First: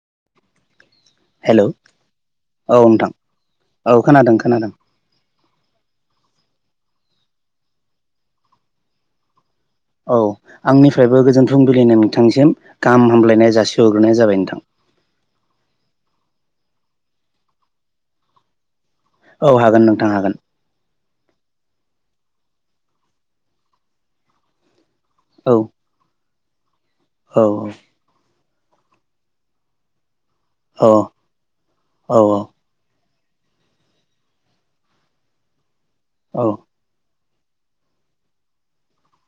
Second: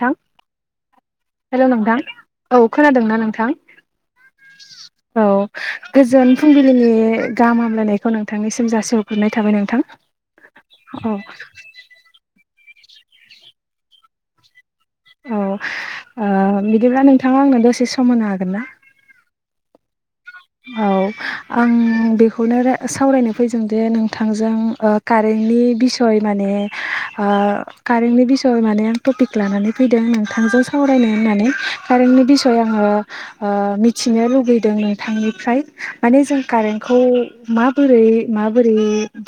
थां hello hello नोंथां औ खोनादोंना नोंथां। औ खोनादों खोनादों औ गोजोन फुंबिलिनि गाहाम हामलायनायखौ नोंथांनिसिम जासिहरग्रोनाय थाबाय नोंथां। औ औ आंनिफ्रायबो गोजोन फुंबिलिनो नोंथांसिम गाहाम हामलायनाय जासिहग्रोनाय जाबाय नोंथां। औ, ओ बिदिब्ला नोंथाङा आंनो दसे सम होनो हागोन ना? औ हागोन नोंथां हागोन। औ आं बेखौनो सावरायनो फैदों जे नोंथांजों औ कारेन्टनि बिसय माने औ कारेन्टनि बिस माने आं टपिक लानानै फैदों नोंथांजों औ सावरायनो होननानै। कारेन्टनि औ बिसय ओ‌ ओ मिथिनो लुबैदों नोंथांनिफ्राय, माने जों औ कारेन खौ माबोरै माबोरै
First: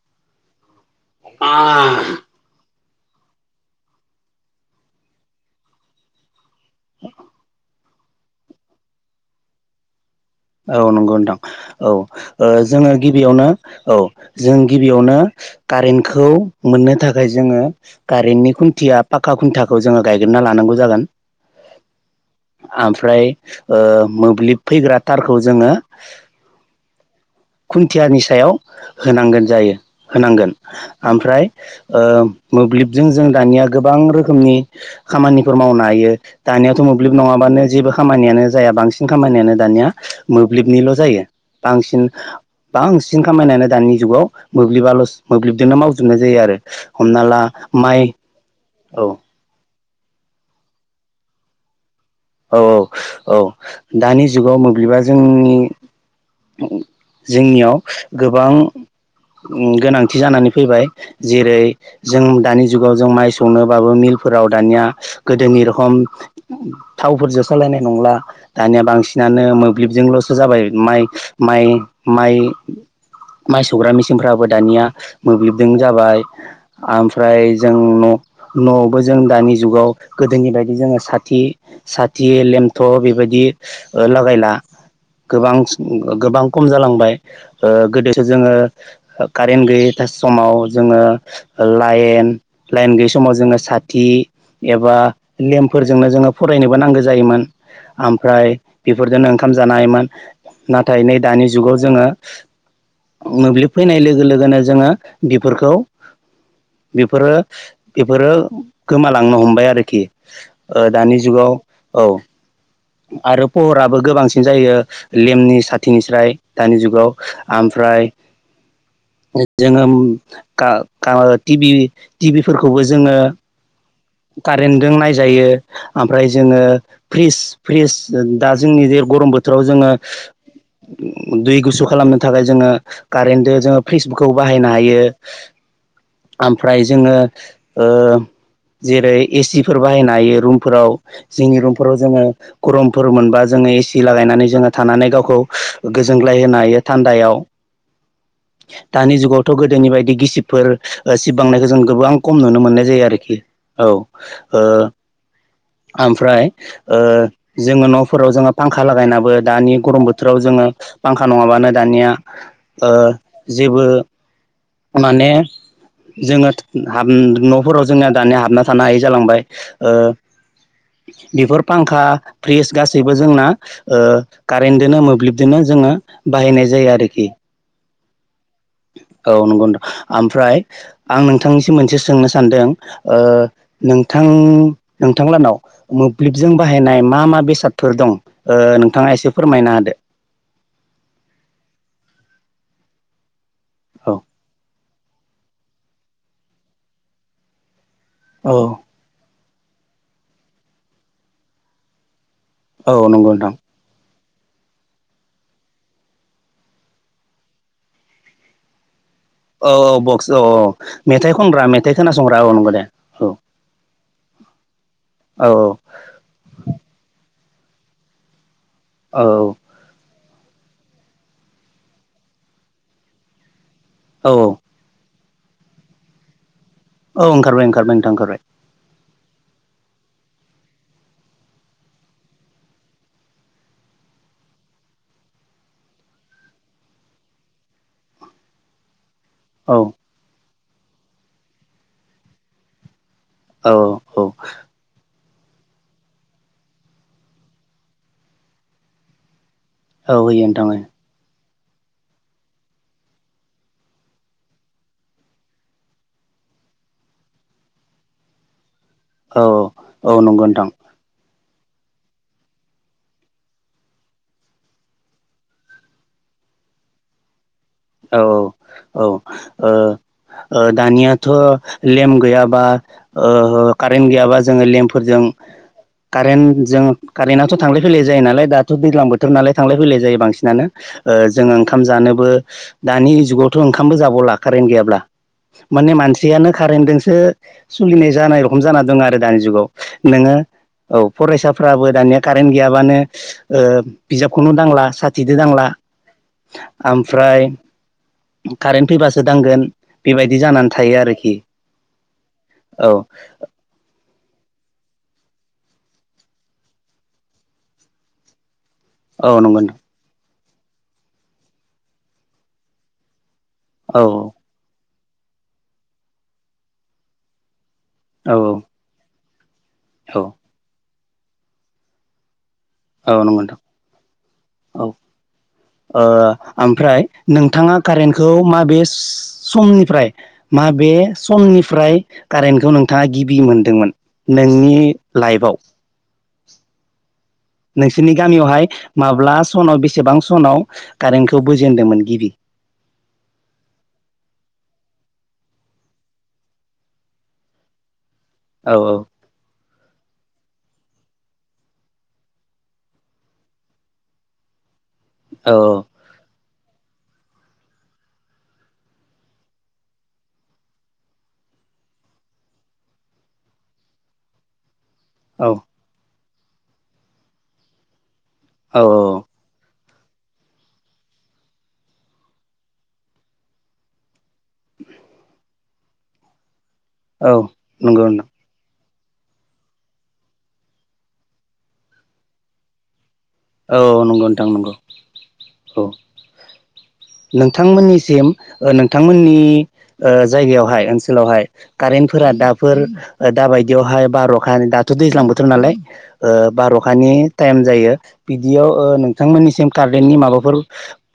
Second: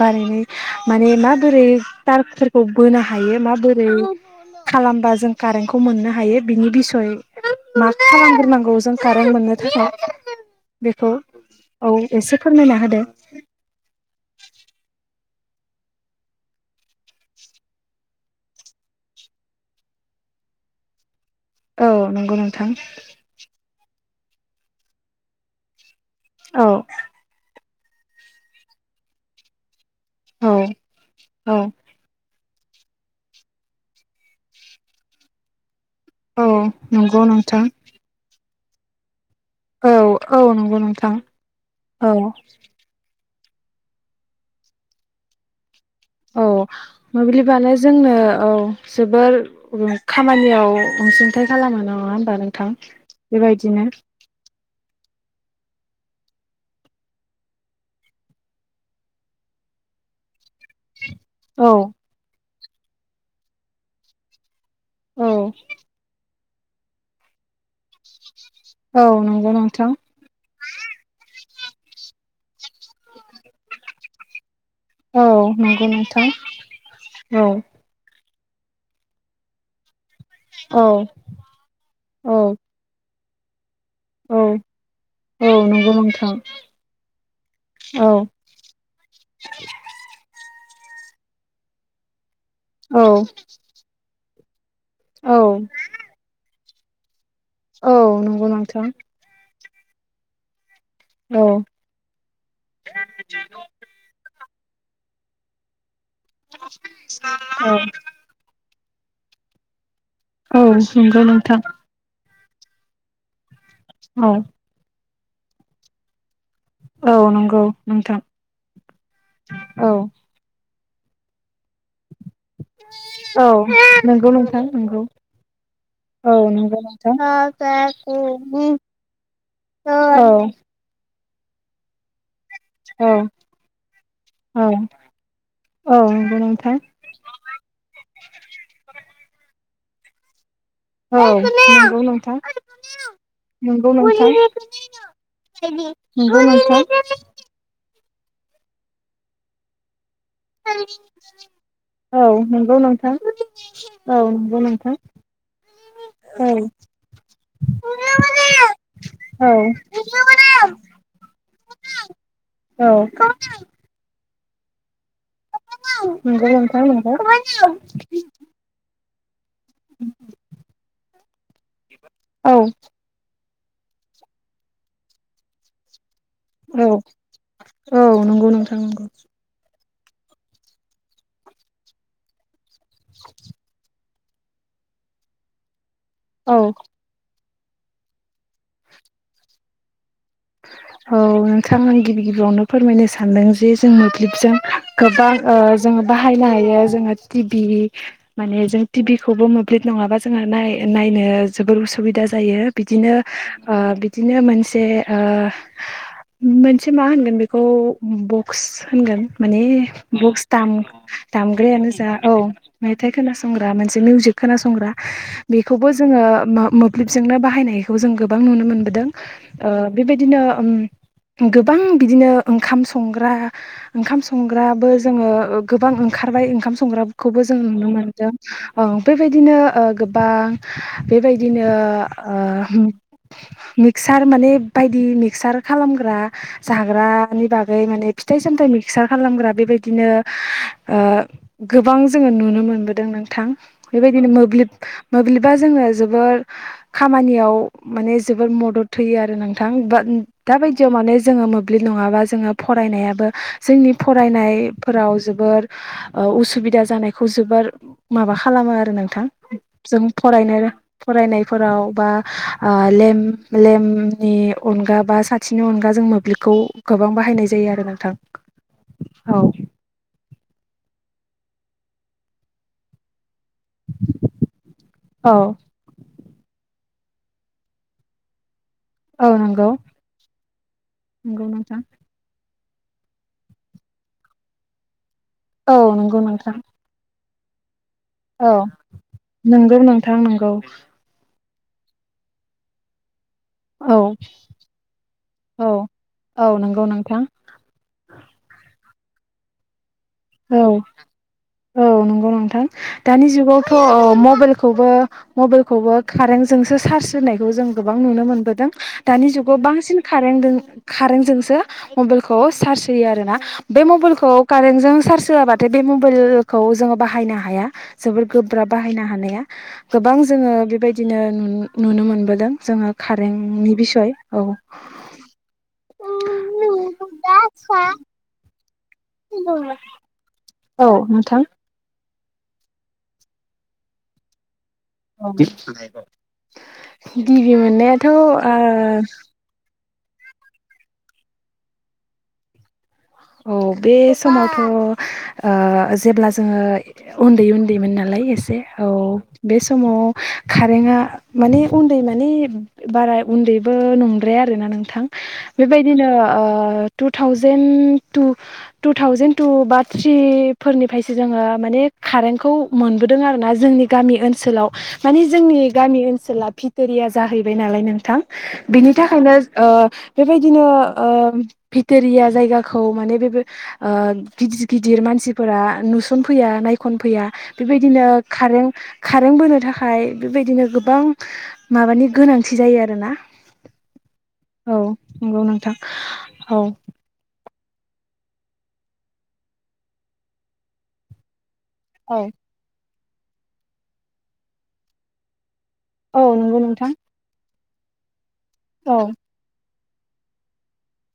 बानायनाय माने माबोरै बोनो हायो माबोरै खालामबा जों कारेन्टखौ मोननो हायो बिनि बिसय मा खालामग्रोनांगौ जों कारेन्ट मोननो थाखाय औ बेखौ नंगौ नथां औ एसे फोरमायना जोङो होदो गिबियावनो औ जों गिबियावनो कारेन्टखौ मोननो थाखाय जोङो कारेन्टनि खुन्थिया पाखा खुन्थाखौ जोङो गायग्रोनना लानांगौ जागोन। औ नंगौ नोंथां ओमफ्राय‌ओ मोब्लिब फैग्रा थारखौ जोङो औ। खुन्थियानि सायाव होनांगोन जायो औ होनांगोन। ओमफ्राय औ ओ मोब्लिबजों जों दानिया गोबां रोखोमनि खामानिफोर मावनो हायो, औ दानियाथ' मोब्लिब नंगौ नोंथां नङाबानो जेबो खामानियानो जाया बांसिन खामानियानो दानि औ औ नंगौ मोब्लिबनिल' नोंथां जायो बांसिन, औ बां खामानियानो दानि जुगाव मोब्लिब मोब्लिबजोंनो माव औ मोब्लिबानो जोंनो औ औ जोबोर खामानियाव अनसुंथाइ खालामो नामा औ औ औ दानि जुगाव मोब्लिबा जोंनि जोंनियाव गोबां गोनांथि जानानै फैबाय जेरै औ जों दानि जुगाव जों माइ संनोबाबो मिलफोराव दानिया औ गोदोनि रखम थावफोरजों सालायनाय नंला दानिया औ बांसिनानो नंगौ नोंथां मोब्लिबजोंल' जाबाय माइ माइ माइ माइ सौग्रा मेचिनफ्राबो दानिया औ मोब्लिबदों नंगौ जाबाय नोंथां औ ओमफ्राय जों न' न'आवबो जों दानि जुगाव गोदोनि बायदि औ जोङो साथि साथि औ लेमथ' बेबायदि औ लागायला। औ गोबां नंगौ नोंथां गोबां खम जालांबाय औ गोदोसो जोङो कारेन्ट गैयै समाव जोङो लाइन लाइन औ गैयि समाव जोङो साथि एबा औ लेम्पफोरजोंनो जोङो फरायनोबो नांगौ जायोमोन औ नंगौ ओमफ्राय नोंथां बेफोरजों आं ओंखाम‌ जानो हायोमोन नाथाय नै औ दानि जुगाव जोङो मोब्लिब फैनाय लोगो लोगोनो जोङो बेफोरखौ बेफोरो औ बेफोरो गोमालांनो हमबाय आरोखि औ दानि नंगौ जुगाव नोंथां औ। आरो पहराबो औ गोबांसिन जायो लेमनि साथिनिस्राय दानि जुगाव औ नंगौ ओमफ्राय नोंथां जोङो औ खाम टि बि टिभिफोरखौबो जोङो औ नंगौ नोंथां कारेन्टजों नंगौ नायजायो ओमफ्राय जोङो दा फ्रिस दा जोंनि जे गरम बोथोराव जोङो औ दै गुसु खालामनो थाखाय जोङो कारेदो जोंङो फेसबुकखौ औ बाहायनो हायो औ नंगौ नोंथां आमफ्राय जोङो ओ जेरै एसिफोर बाहायनो हायो रुमफोराव औ जोंनि रुमफोराव नंगौ जोङो नोंथां गरमफोर मोनबा जोङो नंगौ एसि नोंथां लागायनानै जोङो थानानै गावखौ गोजोनग्लाय नंगौ होनो हायो नोंथां थान्दायाव। दानि जुगावथ' गोदोनि बायदि गिसिब फोर सिबांनायखौ जों गोबां औ खम नुनो नंगौ मोननाय जायो नोंथां आरोखि औ। नंगौ नोंथां औ औ ओमफ्राय ओ जोङो न'फोराव जोङो फांखा लागायनाबो दानि गरम बोथोराव जोङो फांखा नङाबानो दानिया ओ औ जेबो माने नंगौ जोङो नोंथां नंगौ न'फोराव जोंना दानिया हाबना थानो हायि जालांबाय बेफोर फांखा औ फ्रिज गाससिबो बो जोंना ओ कारेन्टजोंनो मोब्लिबजोंनो जोङो बाहायनाय जायो आरोखि। औ नंगौ नोंथां नंगौ। औ नंगौ आओमफ्राय आं नोंथांनिसिम मोनसे सोंनो सानदों ओ नोंथांलानाव मोब्लिबजों औ बाहायनाय मा मा बेसादफोर दं नोंथाङा एसे फोरमायनो हादो। औ नोंथां आं गिबि गिबियावनो फोरमायनो सानदों जे जों मोब्लिब जों गोबां जोङो बाहायनो हायो जोङो टि भि औ माने जों टिभि खौबो मोब्लिब नङाबा जोङो नाय नायनो जोबोर उसुबिदा जायो औ बिदिनो नंगौ नोंथां बिदिनो मोनसे ओ मोनसे मा होनगोन बेखौ बक्स होनगोन माने औ औ बक्स औ बुक्स औ दाम मेथाइ खनग्रा दामग्रायानो मेथाइ जा औ खोनासंग्रा नंगौ दे मेथाइ औ खोनासंग्रा मोनसे मिउजिक खोनासंग्रा औ औ बेखौबो। जोङो मोब्लिबजोंनो बाहायनायखौ जों गोबां नुनो मोनबोदों। औ औ ओ बेबायदिनो गोबां बिदिनो ओंखाम संग्रा ओंखाम औ संग्राबो जोङो गोबां ओंखारबाय ओंखाम औ संग्राखौबो जों ओंखारबाय नुनो ओंखारबाय नोंथां मोनदों। ओंखारबाय बेबायदिनो गोबां बेबायदिनो मिक्सार माने बायदि मिक्सार खालामग्रा जाग्रानि बागै माने फिथाइ सामथाय मिक्सार खालामग्रा। औ बेबायदिनो गोबां जोङो नुनो मोनबोदों नों थां औ औ औ बेबायदिनो मोब्लिब मोब्लिबा जोंनो जोबोर खामानियाव माने जोबोर मदद होयो आरो। होयो दा नोंथां बायदियाव माने जोङो मो ब्लिब नङाबा जोङो फरायनायाबो जोंनि फरायनायफोराव जोबोर उसुबिदा जानायखौ जोबोर माबा खालामो आरो नोंथां औ जों औ नंगौ फरायनो नोंथां फरायनायफोराव बा ल लेम नि अनगा बा साथिनि अनगा जों मोब्लिबखौ गोबां बाहायनाय ज औ औ औ। दानियाथ' लेम गैयाबा कारेन्ट गैयाबा जोङो लेम्पफोरजों औ कारेन्टजों कारेन्टआथ' थांलाय फैलाय जायो नालाय दा दैज्लां औ बोथोर नालाय नंगौ थांलाय फैलाय जायो बांसिनानो नंगौ जोङो नोंथां ओंखाम जानोबो दानि जुगावथ' ओंखामबो जाबावला कारेन्ट गैयाब्ला औ माने नंगौ मानसियानो नोंथां कारेन्टजोंसो सोलिनाय जानाय औ रखम जाना दङ आरो दानि जुगाव नंगौ नोंथां नोङो नंगौ औ फरायसाफ्राबो दानिया कारेन्ट गैयाबानो औ बिजाबखौनो दांला साथिदो दांला औ औ नंगौ नोंथां ओमफ्राय कारेन्ट फैबासो दांगोन। बेबायदि औ जानानै थायो आरोखि औ नंगौ नोंथां औ दानि जुगावथ' मबाइलखौबो मबाइलखौबो कारेन्टजोंसो चार्ज होनायखौ जों गोबां नुनो मोनबोदों। दानि औ जुगाव नंगौ बांसिन कारेन्जों कारेन्टजोंसो मबाइलखौ चार्ज होयो आर ना। बे औ मबाइलखौ कारेन्टजों सार्ज होआबाथाय बे मबाइलखौ जोङो बाहायनो हाया। जोबोर औ गोब्राब बाहायनो हानाया गोबां औ जोङो बेबायदिनो नुनो मोनबोदों जोङो औ नंगौ नोंथां कारेन्टनि बिसय औ औ ओमफ्राय नोंथाङा कारेन्टखौ माबे समनिफ्राय मााबे नोंथां समनिफ्राय कारेन्टखौ नोंथाङा गिबि मोनदोंमोन नोंनि लाइफआव गिबि मोननायाथ' नोंसोरनि ओ गामियावहाय माब्ला सनाव बेसेबां सनाव कारेन्टखौ बोजेनदोंमोन गिबि? औ बे समावथ' जेब्ला जोङो उन्दै उन्दैमोन नालाय एसे औ बे समाव कारेन्टआ माने उन्दै माने बारा उन्दैबो नंद्राया आरोना नोंथां। औ बेबायदिनो two thousand two two thousand two बा थ्रि फोरनिफ्रायसो जोङो माने कारेन्टखौ मोनबोदों आरोना जोंनि गामि ओनसोलाव। माने औ जोंनि गामि ओनसोला भिथोरिया जाहैबाय नालाय नोंथां। औ औ बिनि थाखायनो बेबायदिनो भिथोरिया जायगाखौ खौ माने बे गिदिर गिदिर मानसिफोरा नुसनफैया खनफैया औ नंगौ बेबायदिनो नोंथां कारेन्ट कारेन्ट बोनो थाखाय बेबायदिनो गोबां माबानि गोनांथि जायो आरोना औ नंगौ नोंथां नंगौ औ नंगौ नोंथां औ औ नोंथांमोननिसिम नोंथांमोननि जायगायावहाय ओनसोलावहाय कारेन्टफोरा दाफोर दााबायदियावहाय बार'खा दाथ' दैज्लां बोथोर नालाय औ नंगौ नोंथां बार'खानि टाइम जायो बिदियाव औ नोंथांमोननिसिम कारलेन्टनि माबाफोर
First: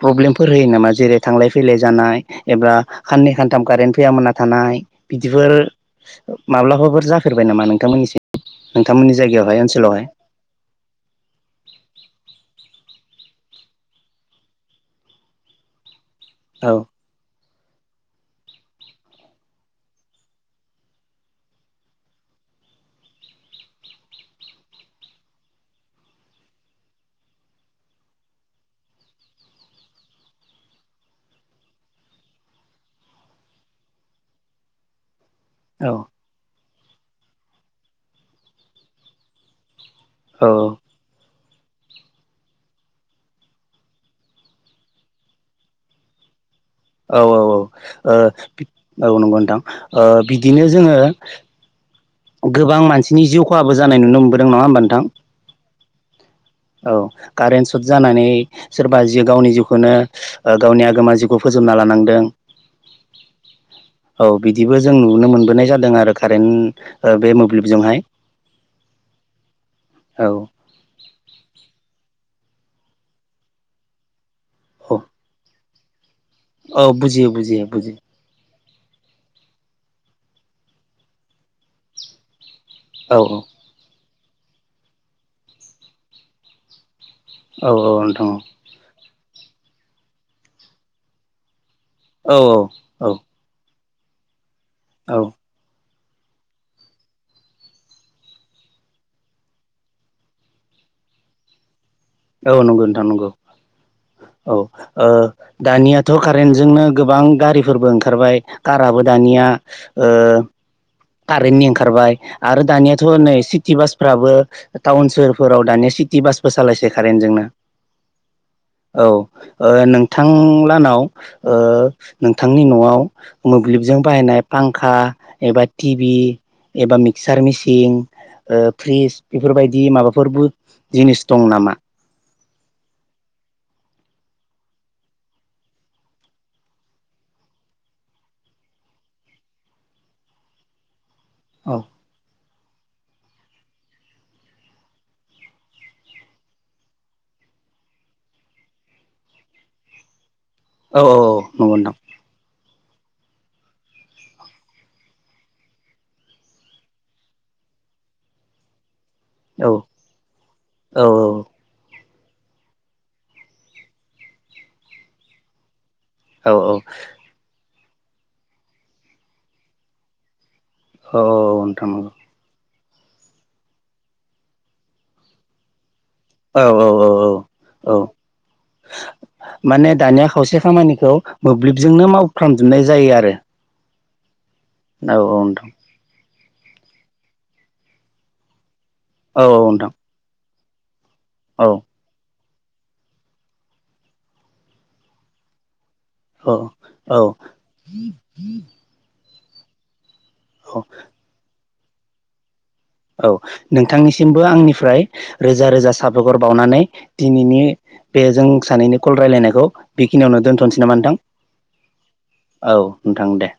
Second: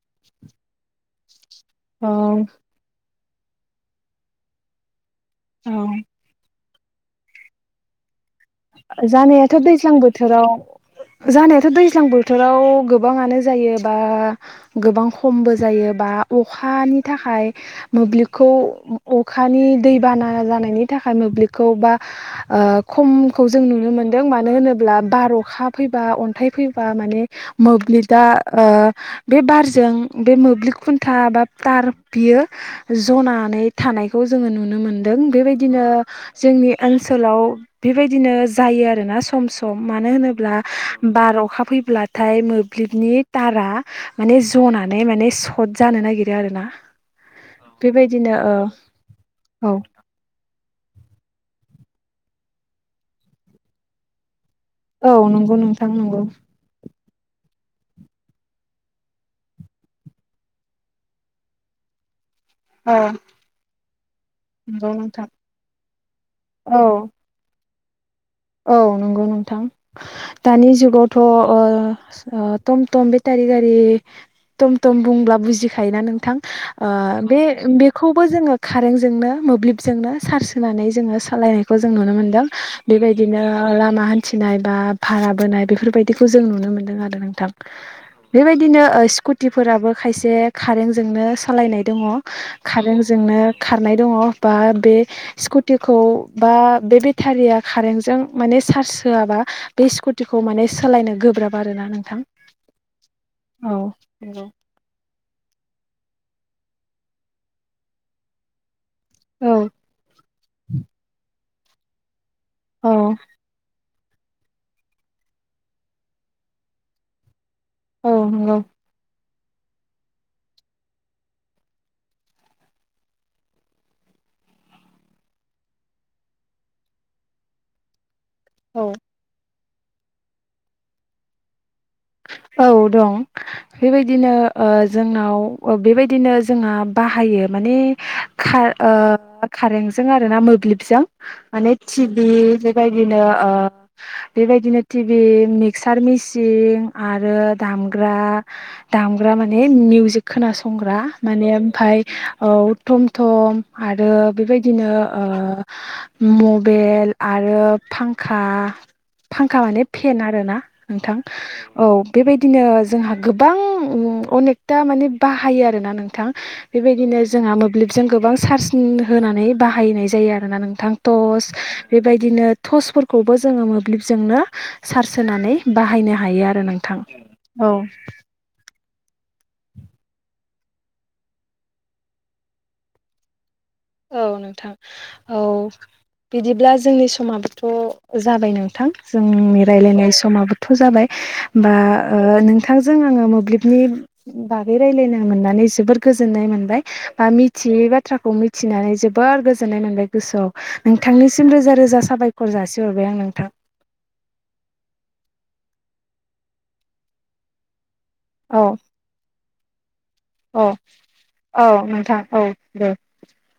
प्रब्लेमफोर होयो नामा जेरै थांलाय फैलाय औ जानाय एबा खाननै खानथाम कारेन्ट फैयामोना थानाय बिदिफोर माब्लाबाफोर जाफेरबाय नामा नोंथांमोननिसि जानायाथ' दैज्लां बोथोराव जानायाथ' दैज्लां बोथोराव गोबाङानो जायो बा गोबां खमबो जायो बा औ अखानि थाखाय मोब्लिबखौ अखानि दैबाना जानायनि थाखाय मोब्लिबखौ बा आ खम खौ जों नुनो मोन्दों मानो होनोब्ला बार अखा फैबा अन्थाइ फैबा माने मोब्लिबा ओ बे बारजों बे मोब्लिब खुन्था बा थार बियो जनानै थानायखौ जोङो नुनो मोनदों बेबाय बिदिनो औ जोंनि ओनसोलाव बेबायदिनो जायो आरोना सम सम मानो औ होनोब्ला बार अखा फैब्लाथाय मोब्लिबनि थारा माने जनानै माने सत जानो नागिरो आरो ना। औ औ औ औ नंगौ नोंथां बिदिनो जोङो गोबां मानसिनि जिउ खहाबो जानाय नुनो मोनबोदों नङा होमबा नोंथां औ नंगौ नोंथां नंगौ। औ कारेन्ट सट जानानै सोरबा जि गावनि जिउखौनो गावनि आगोमा जिउखौ फोजोबना लानांदों। औ औ बिदिबो नंगौ जों नोंथां नुनो मोनबोनाय जादों आरो औ कारेन्ट ओ बे मोब्लिबजोंहाय औ नंगौ नोंथां औ दानि जुगाव थ टम टम बेटारि गारि टम औ टम बुंब्ला बुजि खायोना नोंथां औ बुजियो बे बुजियो बुजियो बेखौ जोंङो कारेन्ट जोंनो मोब्लिब जोंनो सार्स होनानै जोंङो सालायनायखौ जों नुनो मोनदों। औ बिदिनो लामा हान्थिनाय बा भारा बोनाय बेफोरबायदिखौ जों नुनो मोनदों आरो। नोंथां औ औ नोंथां बेबायदिनो स्कुटिफोराबो खायसे कारेन्टजोंनो सालायनाय दङ औ औ औ कारेन्टजोंनो खारनाय दङ बा बे औ स्कु टिखौ बा बे बेटारिया कारेन्ट जों माने चार्ज होआबा बे स्कुटिखौ माने सोलायनो गोब्राब आरोना नोंथां‌। औ नंगौ नोंथां नंगौ औ दानियाथ' कारेन्टजोंनो गोबां गारिफोरबो ओंखारबाय काराबो दानिया औ ओ कारेन्टनि ओंखारबाय आरो औ दानियाथ' नै सिटि बासफ्राबो टाउन सोहोरफोराव दानिया सिटि बासबो सालायसै कारेन्ट जोंनो। औ नंगौ औ नोंथांलानाव ओ नोंथांनि न'आव मोब्लिबजों बाहायनाय फांखा एबा टिभि एबा मिक्सार मेसिन फ्रिज बेफोरबायदि माबाफोरबो जिनिस दं नामा? औ दं बेबायदिनो जोंनाव बेबायदिनो जोंहा बाहायो माने खा ओ खारेन्टजों आरो ना मोब्लिबजों माने औ टिभि बेबायदिनो बेबायदिनो टिभि मिक्सार मेसिन आरो दामग्रा दामग्रा माने मिउजिक खोनासं संग्रा औ औ माने नंगौ ओमफाय औ थम थम आरो बेबायदिनो मबेल आरो फांखा फांखा नोंथां औ माने फेन आरो ना औ नोंथां। औ बेबायदिनो जोंहा गोबां अनेकथा माने बाहायो आरोना नोंथां। औ बेबायदिनो जोंहा मोब्लिबजों गोबां चार्ज होनानै बाहायनाय जायो आरोना नों थां औ टस औ नोंथां नंगौ बेबायदिनो टर्चफोरखौबो जोङो मोब्लिबजोंनो सार्ज होनानै बाहायनो हायो। औ नोंथां औ औ माने दानिया खावसे खामानिखौ मोब्लिबजोंनो मावफ्रामजोबनाय जायो आरो औ नोंथां औ। बिदिब्ला जोंनि समाबोथ' जाबाय नोंथां औ जोंनि नोंथां रायलायनाय समाबो थ' जाबाय औ बा नोंथांजों आङो मोब्लिबनि बागै रायलायनो मोननानै जोबोर गोजोननाय औ मोनबाय बा मिथियै बाथ्राखौ मिथिनानै जोबोर गोजोननाय मोनबाय। गोसोआव औ नोंथांनिसिम रोजा रोजा साबायखर जासिहरबाय आं औ नोंथां। नोंथांनिसिमबो आंनिफ्राय रोजा रोजा साबायखर बावनानै दिनैनि बे जों औ सानैनि कल रायजलायनायखौ बेखिनियावनो औ दोनथ'नोसै नामा नोंथां? औ नोंथां औ। दे औ नोंथां दे